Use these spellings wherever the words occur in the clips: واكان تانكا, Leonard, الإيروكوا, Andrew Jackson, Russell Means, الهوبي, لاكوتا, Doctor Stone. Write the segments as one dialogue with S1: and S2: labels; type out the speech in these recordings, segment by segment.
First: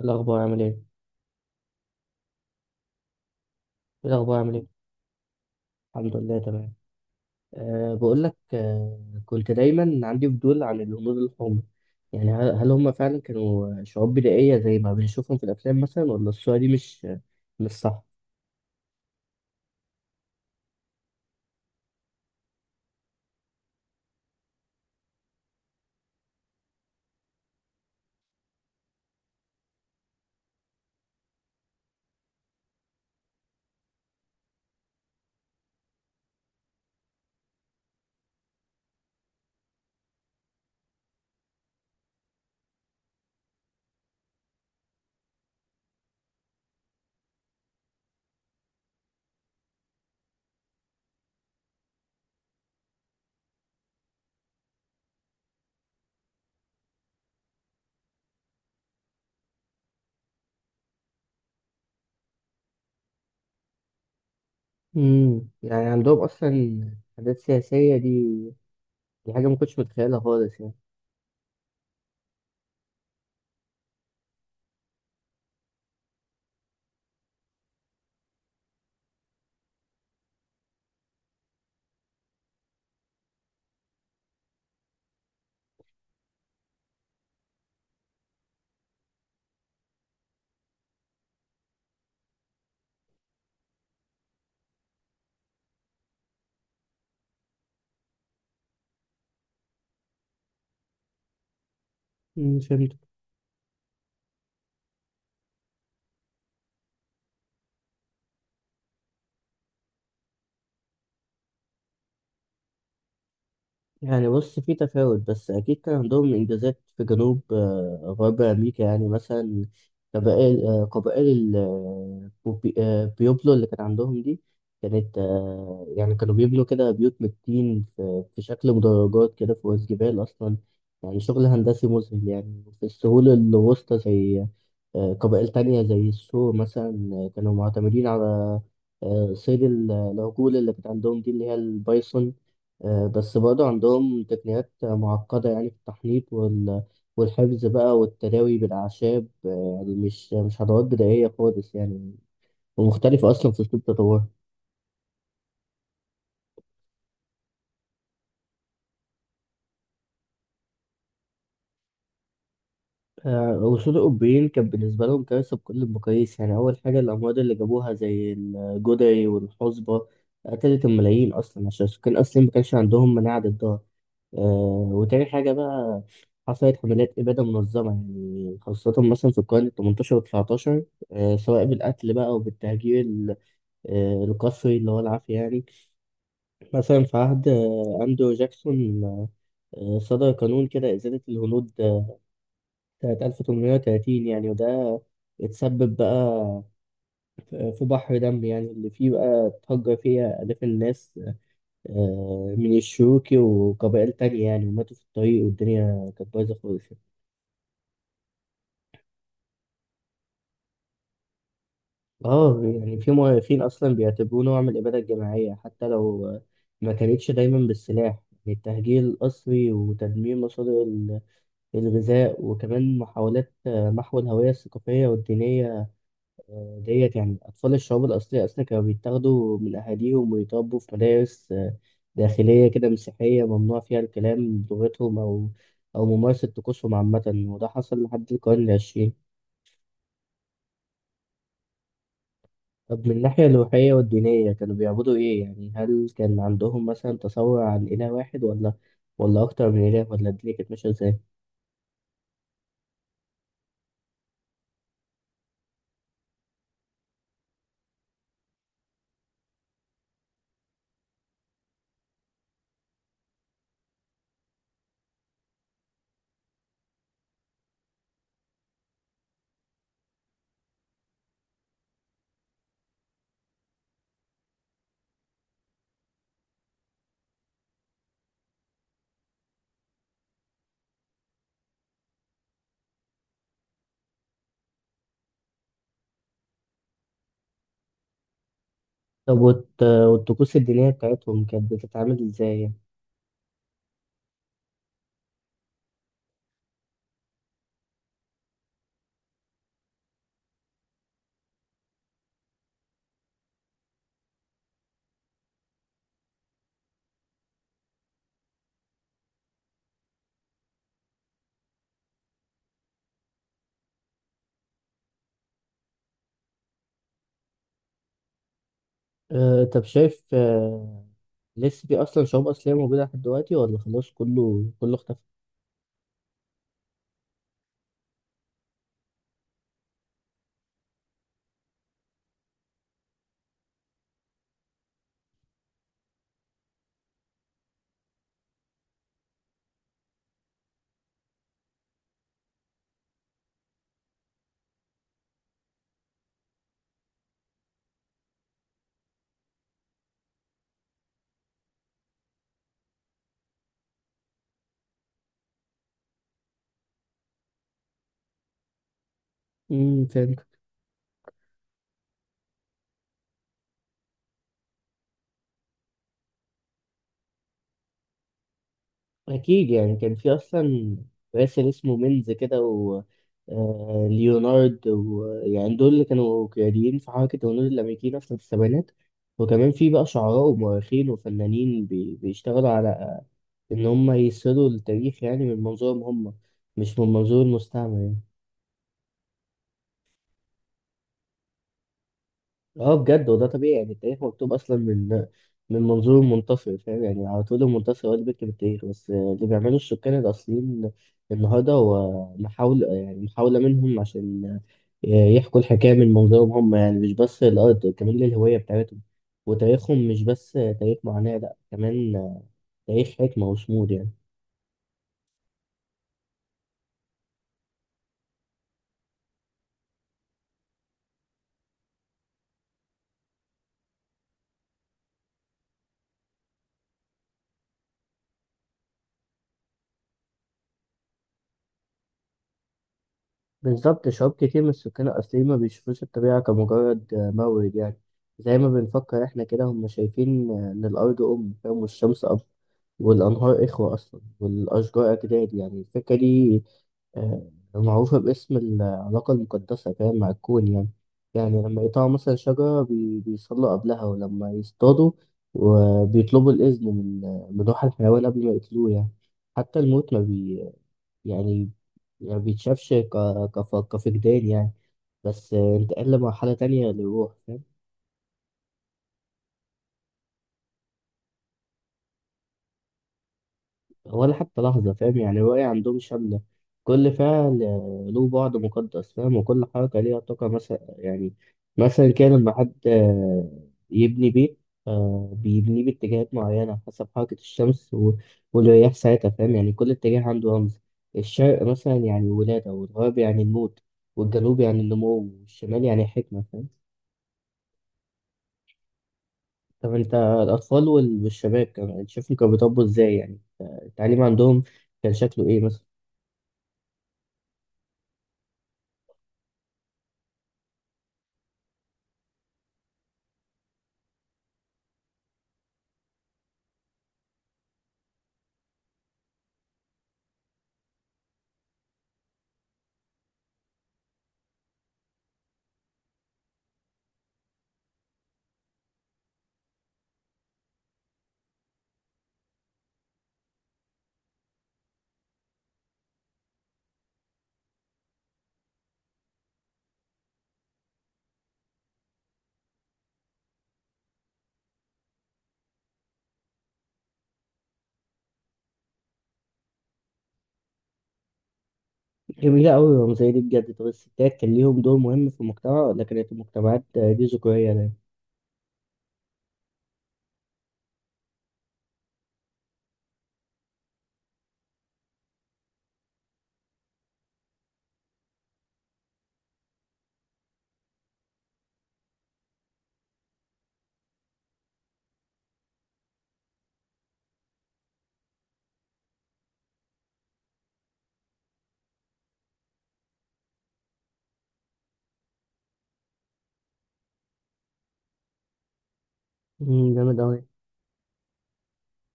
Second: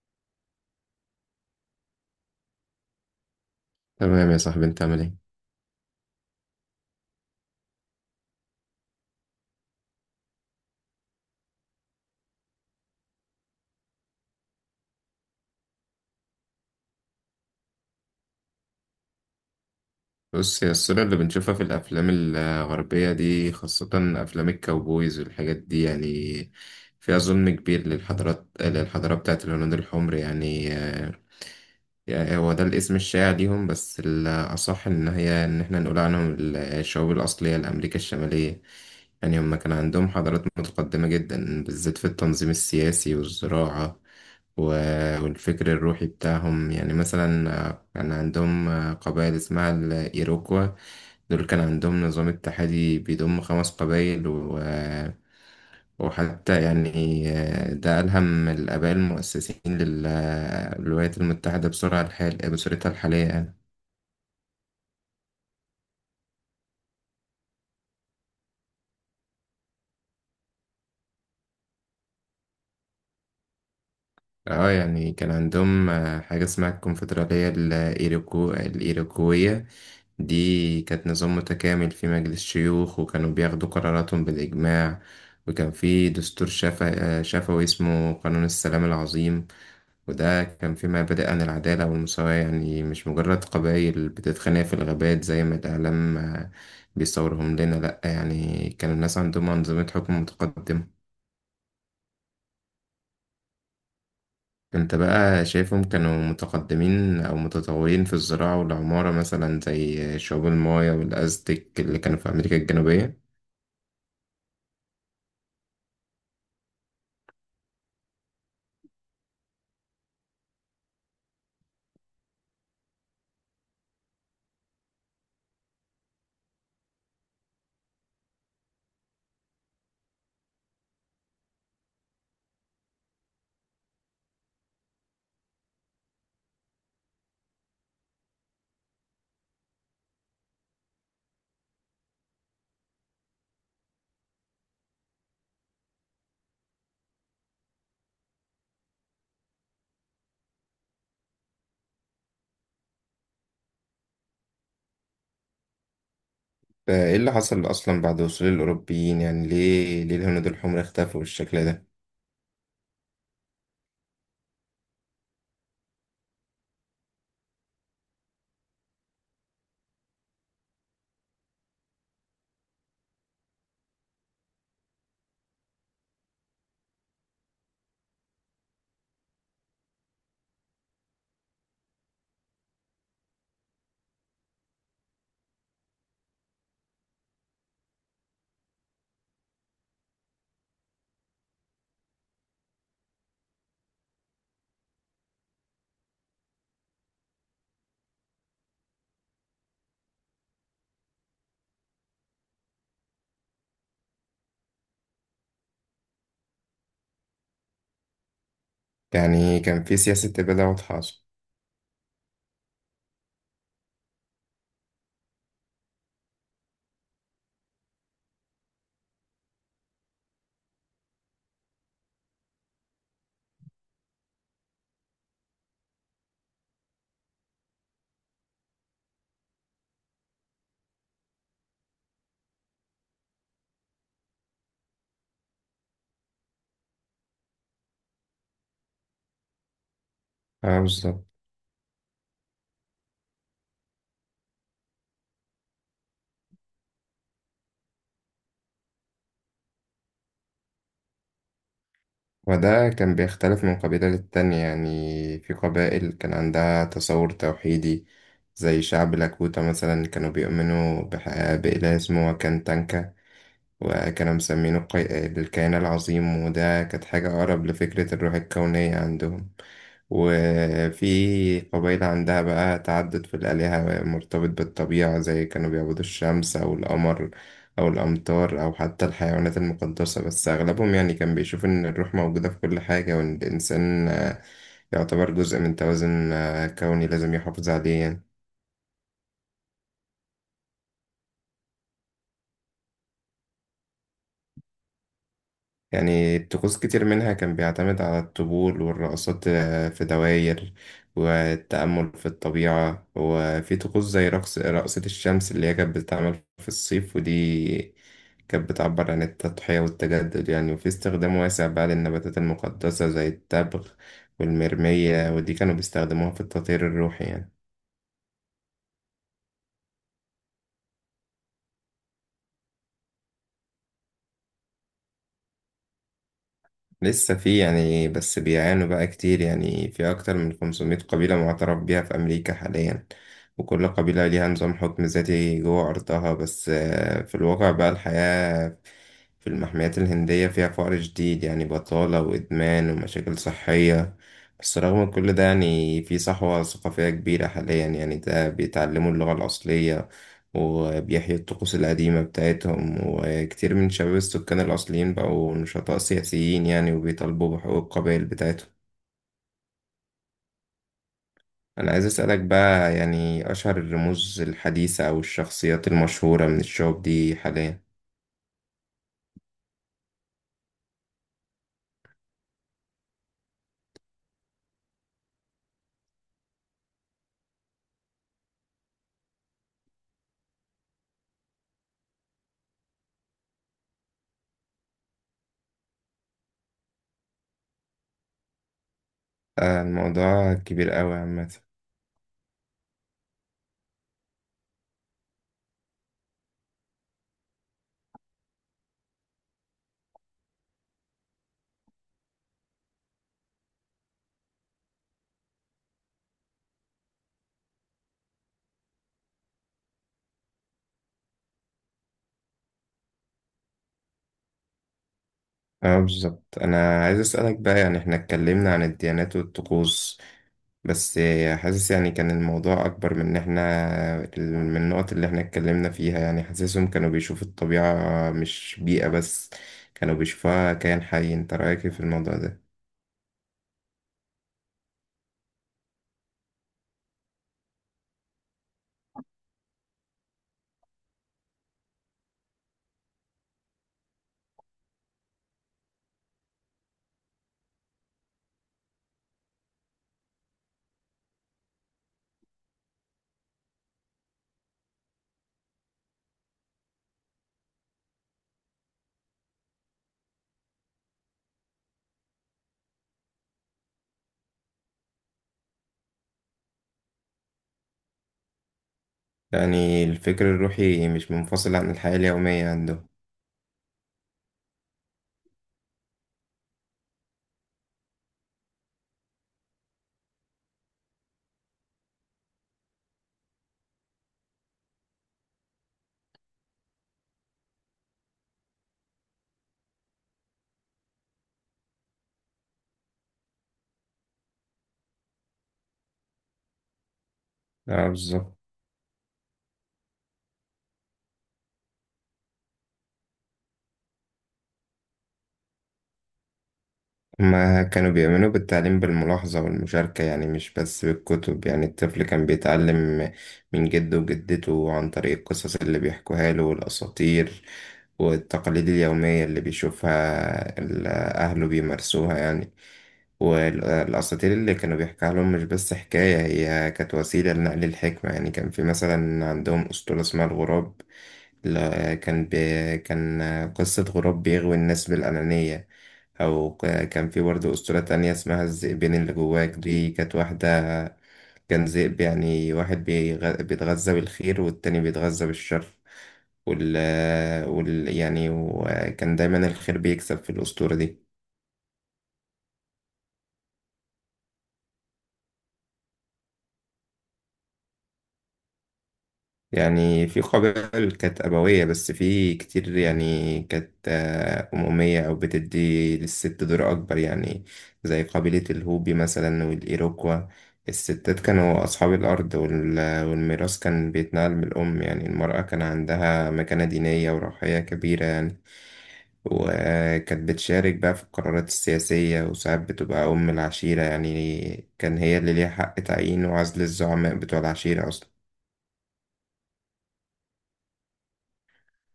S1: الأخبار عامل إيه؟
S2: تمام يا
S1: الأخبار عامل
S2: صاحبي،
S1: إيه؟
S2: انت عامل ايه؟
S1: الحمد لله تمام. بقول لك كنت دايما عندي فضول عن الهنود الحمر. يعني هل هم فعلا كانوا شعوب بدائية زي ما بنشوفهم في الأفلام مثلا، ولا الصورة دي مش صح؟
S2: بص الصورة اللي بنشوفها في الافلام الغربية دي، خاصة افلام الكاوبويز والحاجات دي يعني، فيها ظلم كبير للحضارة بتاعت الهنود الحمر يعني هو ده الاسم الشائع ليهم، بس الأصح إن إحنا نقول عنهم الشعوب الأصلية لأمريكا الشمالية. يعني هم كان عندهم حضارات متقدمة جدا، بالذات في التنظيم السياسي والزراعة و- والفكر الروحي بتاعهم. يعني مثلا كان عندهم قبائل اسمها الإيروكوا، دول كان عندهم نظام اتحادي بيضم خمس قبائل. وحتى يعني ده ألهم الآباء المؤسسين للولايات المتحدة بسرعة الحال بصورتها الحالية يعني.
S1: يعني عندهم أصلا حاجات سياسية دي. دي حاجة ما كنتش متخيلها خالص يعني.
S2: اه يعني كان عندهم حاجة اسمها الكونفدرالية الإيروكوية. دي كانت نظام متكامل، في مجلس شيوخ وكانوا بياخدوا قراراتهم بالإجماع، وكان في دستور شفوي اسمه قانون السلام العظيم. وده كان في مبادئ عن العدالة والمساواة، يعني مش مجرد قبائل بتتخانق في الغابات زي ما الإعلام بيصورهم لنا. لأ، يعني كانوا الناس عندهم أنظمة حكم متقدمة.
S1: امم
S2: انت بقى شايفهم كانوا متقدمين أو متطورين في الزراعة والعمارة مثلا زي شعوب المايا والأزتك اللي كانوا في أمريكا الجنوبية؟
S1: يعني بص، في تفاوت، بس أكيد كان عندهم إنجازات في جنوب غرب أمريكا، يعني مثلا قبائل بيوبلو اللي كان عندهم دي، كانت يعني كانوا بيبنوا كده بيوت من الطين في شكل مدرجات كده فوق الجبال أصلا. يعني شغل هندسي مذهل. يعني في السهول الوسطى زي قبائل تانية زي السور مثلا، كانوا معتمدين على صيد العجول اللي كانت عندهم دي، اللي هي البايسون. بس برضه عندهم تقنيات معقدة يعني في التحنيط والحفظ بقى والتداوي بالأعشاب. يعني مش خطوات بدائية خالص يعني، ومختلفة أصلا في أسلوب تطورها.
S2: فإيه اللي حصل أصلا بعد وصول الأوروبيين؟ يعني ليه الهنود الحمر اختفوا بالشكل ده؟
S1: وصول الأوروبيين كان بالنسبة لهم كارثة بكل المقاييس. يعني أول حاجة، الأمراض اللي جابوها زي الجدعي والحصبة قتلت الملايين أصلا، عشان السكان أصلا ما كانش عندهم مناعة ضدها. وتاني حاجة بقى، حصلت حملات إبادة منظمة، يعني خاصة مثلا في القرن التمنتاشر والتسعتاشر، سواء بالقتل بقى أو بالتهجير القسري اللي هو العافية يعني. مثلا في عهد أندرو جاكسون صدر قانون كده إزالة الهنود سنة 1830، يعني وده اتسبب بقى في بحر دم يعني، اللي فيه بقى اتهجر فيها آلاف الناس، من الشيوخ وقبائل تانية يعني، وماتوا في الطريق، والدنيا كانت بايظة خالص.
S2: يعني كان في سياسة إبادة واضحة أصلا.
S1: اه يعني في مؤرخين اصلا بيعتبروه نوع من الاباده الجماعيه، حتى لو ما كانتش دايما بالسلاح. يعني التهجير القسري وتدمير مصادر الغذاء، وكمان محاولات محو الهويه الثقافيه والدينيه ديت. يعني اطفال الشعوب الاصليه اصلا كانوا بيتاخدوا من اهاليهم ويتربوا في مدارس داخليه كده مسيحيه، ممنوع فيها الكلام بلغتهم او ممارسه طقوسهم عامه. وده حصل لحد القرن العشرين.
S2: اه بالظبط.
S1: طب، من الناحية الروحية والدينية كانوا بيعبدوا إيه؟ يعني هل كان عندهم مثلا تصور عن إله واحد، ولا أكتر من إله، ولا الدنيا كانت ماشية إزاي؟
S2: وده كان بيختلف من قبيلة للتانية. يعني في قبائل كان عندها تصور توحيدي، زي شعب لاكوتا مثلا، كانوا بيؤمنوا بإله اسمه واكان تانكا، وكانوا مسمينه الكيان العظيم، وده كانت حاجة أقرب لفكرة الروح الكونية عندهم. وفي قبيلة عندها بقى تعدد في الآلهة مرتبط بالطبيعة، زي كانوا بيعبدوا الشمس أو القمر أو الأمطار أو حتى الحيوانات المقدسة. بس أغلبهم يعني كان بيشوف إن الروح موجودة في كل حاجة، وإن الإنسان يعتبر جزء من توازن كوني لازم يحافظ عليه يعني.
S1: طب والطقوس الدينية بتاعتهم كانت بتتعامل إزاي يعني؟
S2: يعني طقوس كتير منها كان بيعتمد على الطبول والرقصات في دواير، والتأمل في الطبيعة، وفي طقوس زي رقص رقصة الشمس اللي هي كانت بتتعمل في الصيف، ودي كانت بتعبر عن التضحية والتجدد يعني. وفي استخدام واسع بقى للنباتات المقدسة زي التبغ والمرمية، ودي كانوا بيستخدموها في التطهير الروحي يعني.
S1: أه، طب شايف، لسه في أصلا شعوب أصلية موجودة لحد دلوقتي، ولا خلاص كله اختفى؟
S2: لسه في يعني، بس بيعانوا بقى كتير. يعني في أكتر من 500 قبيلة معترف بيها في أمريكا حاليا، وكل قبيلة ليها نظام حكم ذاتي جوه أرضها. بس في الواقع بقى الحياة في المحميات الهندية فيها فقر شديد يعني، بطالة وإدمان ومشاكل صحية. بس رغم كل ده يعني في صحوة ثقافية كبيرة حاليا، يعني ده بيتعلموا اللغة الأصلية وبيحيي الطقوس القديمة بتاعتهم، وكتير من شباب السكان الأصليين بقوا نشطاء سياسيين يعني وبيطالبوا بحقوق القبائل بتاعتهم.
S1: امم
S2: أنا عايز أسألك بقى، يعني أشهر الرموز الحديثة أو الشخصيات المشهورة من الشعوب دي حاليا؟
S1: أكيد، يعني كان في أصلا راسل اسمه مينز كده، و ليونارد، ويعني دول اللي كانوا قياديين في حركة الهنود الأمريكيين أصلا في السبعينات. وكمان في بقى شعراء ومؤرخين وفنانين بيشتغلوا على إن هم يسردوا التاريخ يعني من منظورهم هم، مش من منظور المستعمر يعني.
S2: الموضوع كبير أوي عامة.
S1: اه بجد، وده طبيعي. يعني التاريخ مكتوب اصلا من من منظور المنتصر، فاهم؟ يعني على طول المنتصر هو اللي بيكتب التاريخ، بس اللي بيعمله السكان الاصليين النهارده هو محاولة، يعني محاولة منهم عشان يحكوا الحكاية من منظورهم هم. يعني مش بس الأرض، كمان للهوية بتاعتهم. وتاريخهم مش بس تاريخ معاناة، لأ، كمان تاريخ حكمة وصمود يعني.
S2: اه بالظبط. أنا عايز أسألك بقى يعني، احنا اتكلمنا عن الديانات والطقوس بس حاسس يعني كان الموضوع أكبر من النقط اللي إحنا اتكلمنا فيها. يعني حاسسهم كانوا بيشوفوا الطبيعة مش بيئة بس، كانوا بيشوفوها كائن حي. أنت رأيك إيه في الموضوع ده؟
S1: بالظبط، شعوب كتير من السكان الأصليين ما بيشوفوش الطبيعة كمجرد مورد، يعني زي ما بنفكر إحنا كده. هم شايفين إن الأرض أم، فاهم، والشمس أب، والأنهار إخوة أصلا، والأشجار أجداد. يعني الفكرة دي معروفة باسم العلاقة المقدسة، فاهم، مع الكون يعني لما يقطعوا مثلا شجرة بيصلوا قبلها، ولما يصطادوا وبيطلبوا الإذن من روح الحيوان قبل ما يقتلوه يعني. حتى الموت ما, بي يعني ما بيتشافش كفقدان يعني، بس انتقل لمرحلة تانية للروح، فاهم.
S2: يعني الفكر الروحي مش منفصل عن الحياة اليومية عندهم.
S1: ولا حتى لحظة، فاهم. يعني الرؤية عندهم شاملة، كل فعل له بعد مقدس، فاهم، وكل حركة ليها طاقة. مثلا يعني مثلا كان لما حد يبني بيت بيبنيه باتجاهات معينة حسب حركة الشمس والرياح ساعتها، فاهم. يعني كل اتجاه عنده رمز، الشرق مثلا يعني ولادة، والغرب يعني الموت، والجنوب يعني النمو، والشمال يعني حكمة، فاهم.
S2: اه بالظبط.
S1: طب انت، الاطفال والشباب كمان شايفهم كانوا بيطبوا ازاي يعني؟ التعليم عندهم كان شكله ايه مثلا؟
S2: ما كانوا بيؤمنوا بالتعليم بالملاحظة والمشاركة يعني، مش بس بالكتب. يعني الطفل كان بيتعلم من جده وجدته عن طريق القصص اللي بيحكوها له، والأساطير والتقاليد اليومية اللي بيشوفها أهله بيمارسوها يعني. والأساطير اللي كانوا بيحكيها لهم مش بس حكاية، هي كانت وسيلة لنقل الحكمة يعني. كان في مثلا عندهم أسطورة اسمها الغراب، لا كان قصة غراب بيغوي الناس بالأنانية. أو كان في برضه أسطورة تانية اسمها الذئبين اللي جواك، دي كانت واحدة، كان ذئب يعني، واحد بيتغذى بالخير والتاني بيتغذى بالشر. وال... يعني وكان دايما الخير بيكسب في الأسطورة دي.
S1: جميلة أوي الرمزية دي بجد. طب الستات كان ليهم دور مهم في المجتمع، ولا كانت المجتمعات دي ذكورية دايما؟
S2: يعني في قبائل كانت أبوية، بس في كتير يعني كانت أمومية أو بتدي للست دور أكبر يعني، زي قبيلة الهوبي مثلا والإيروكوا. الستات كانوا أصحاب الأرض والميراث كان بيتنقل من الأم، يعني المرأة كان عندها مكانة دينية وروحية كبيرة يعني، وكانت بتشارك بقى في القرارات السياسية، وساعات بتبقى أم العشيرة، يعني كان هي اللي ليها حق تعيين وعزل الزعماء بتوع العشيرة أصلا.
S1: مم، جامد أوي.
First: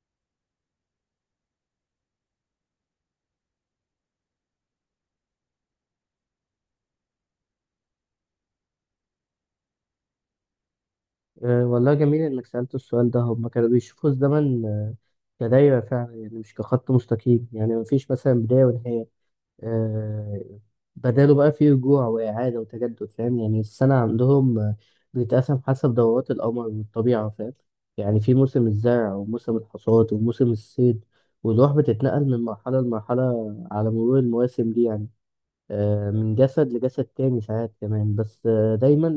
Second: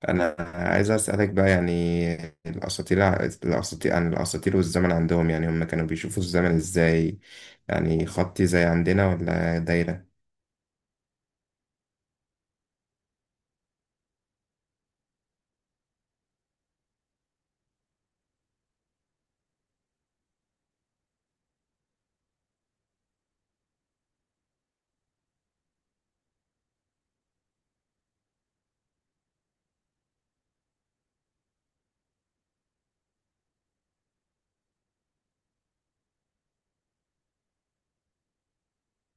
S2: انا عايز اسالك بقى يعني، الاساطير الاساطير عن الاساطير والزمن عندهم. يعني هم كانوا بيشوفوا الزمن ازاي؟ يعني خطي زي عندنا ولا دايره؟
S1: أه والله، جميل إنك سألت السؤال ده. هما كانوا بيشوفوا الزمن كدايرة فعلا، يعني مش كخط مستقيم. يعني مفيش مثلا بداية ونهاية، آه، بداله بقى فيه رجوع وإعادة وتجدد، فاهم. يعني السنة عندهم بتتقسم حسب دورات القمر والطبيعة، فاهم، يعني في موسم الزرع وموسم الحصاد وموسم الصيد. والروح بتتنقل من مرحلة لمرحلة على مرور المواسم دي يعني، من جسد لجسد تاني ساعات كمان، بس دايما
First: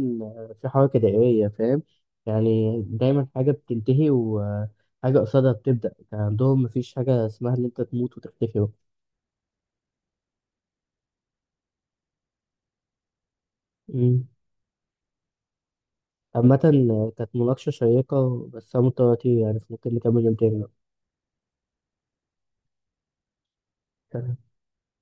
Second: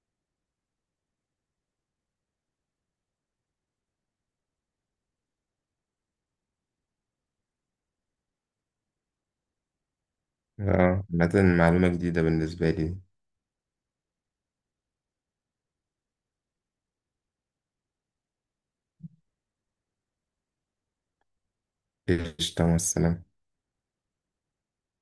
S1: في حركة دائرية، فاهم. يعني دايما حاجة بتنتهي وحاجة قصادها بتبدأ، كان عندهم مفيش حاجة اسمها إن أنت تموت وتختفي.
S2: اه، مثلا معلومه جديده بالنسبه لي.
S1: مم. عامة كانت مناقشة شيقة، بس أنا مضطر أطير يعني، فممكن نكمل يوم تاني
S2: ايش، تمام، السلام.
S1: بقى.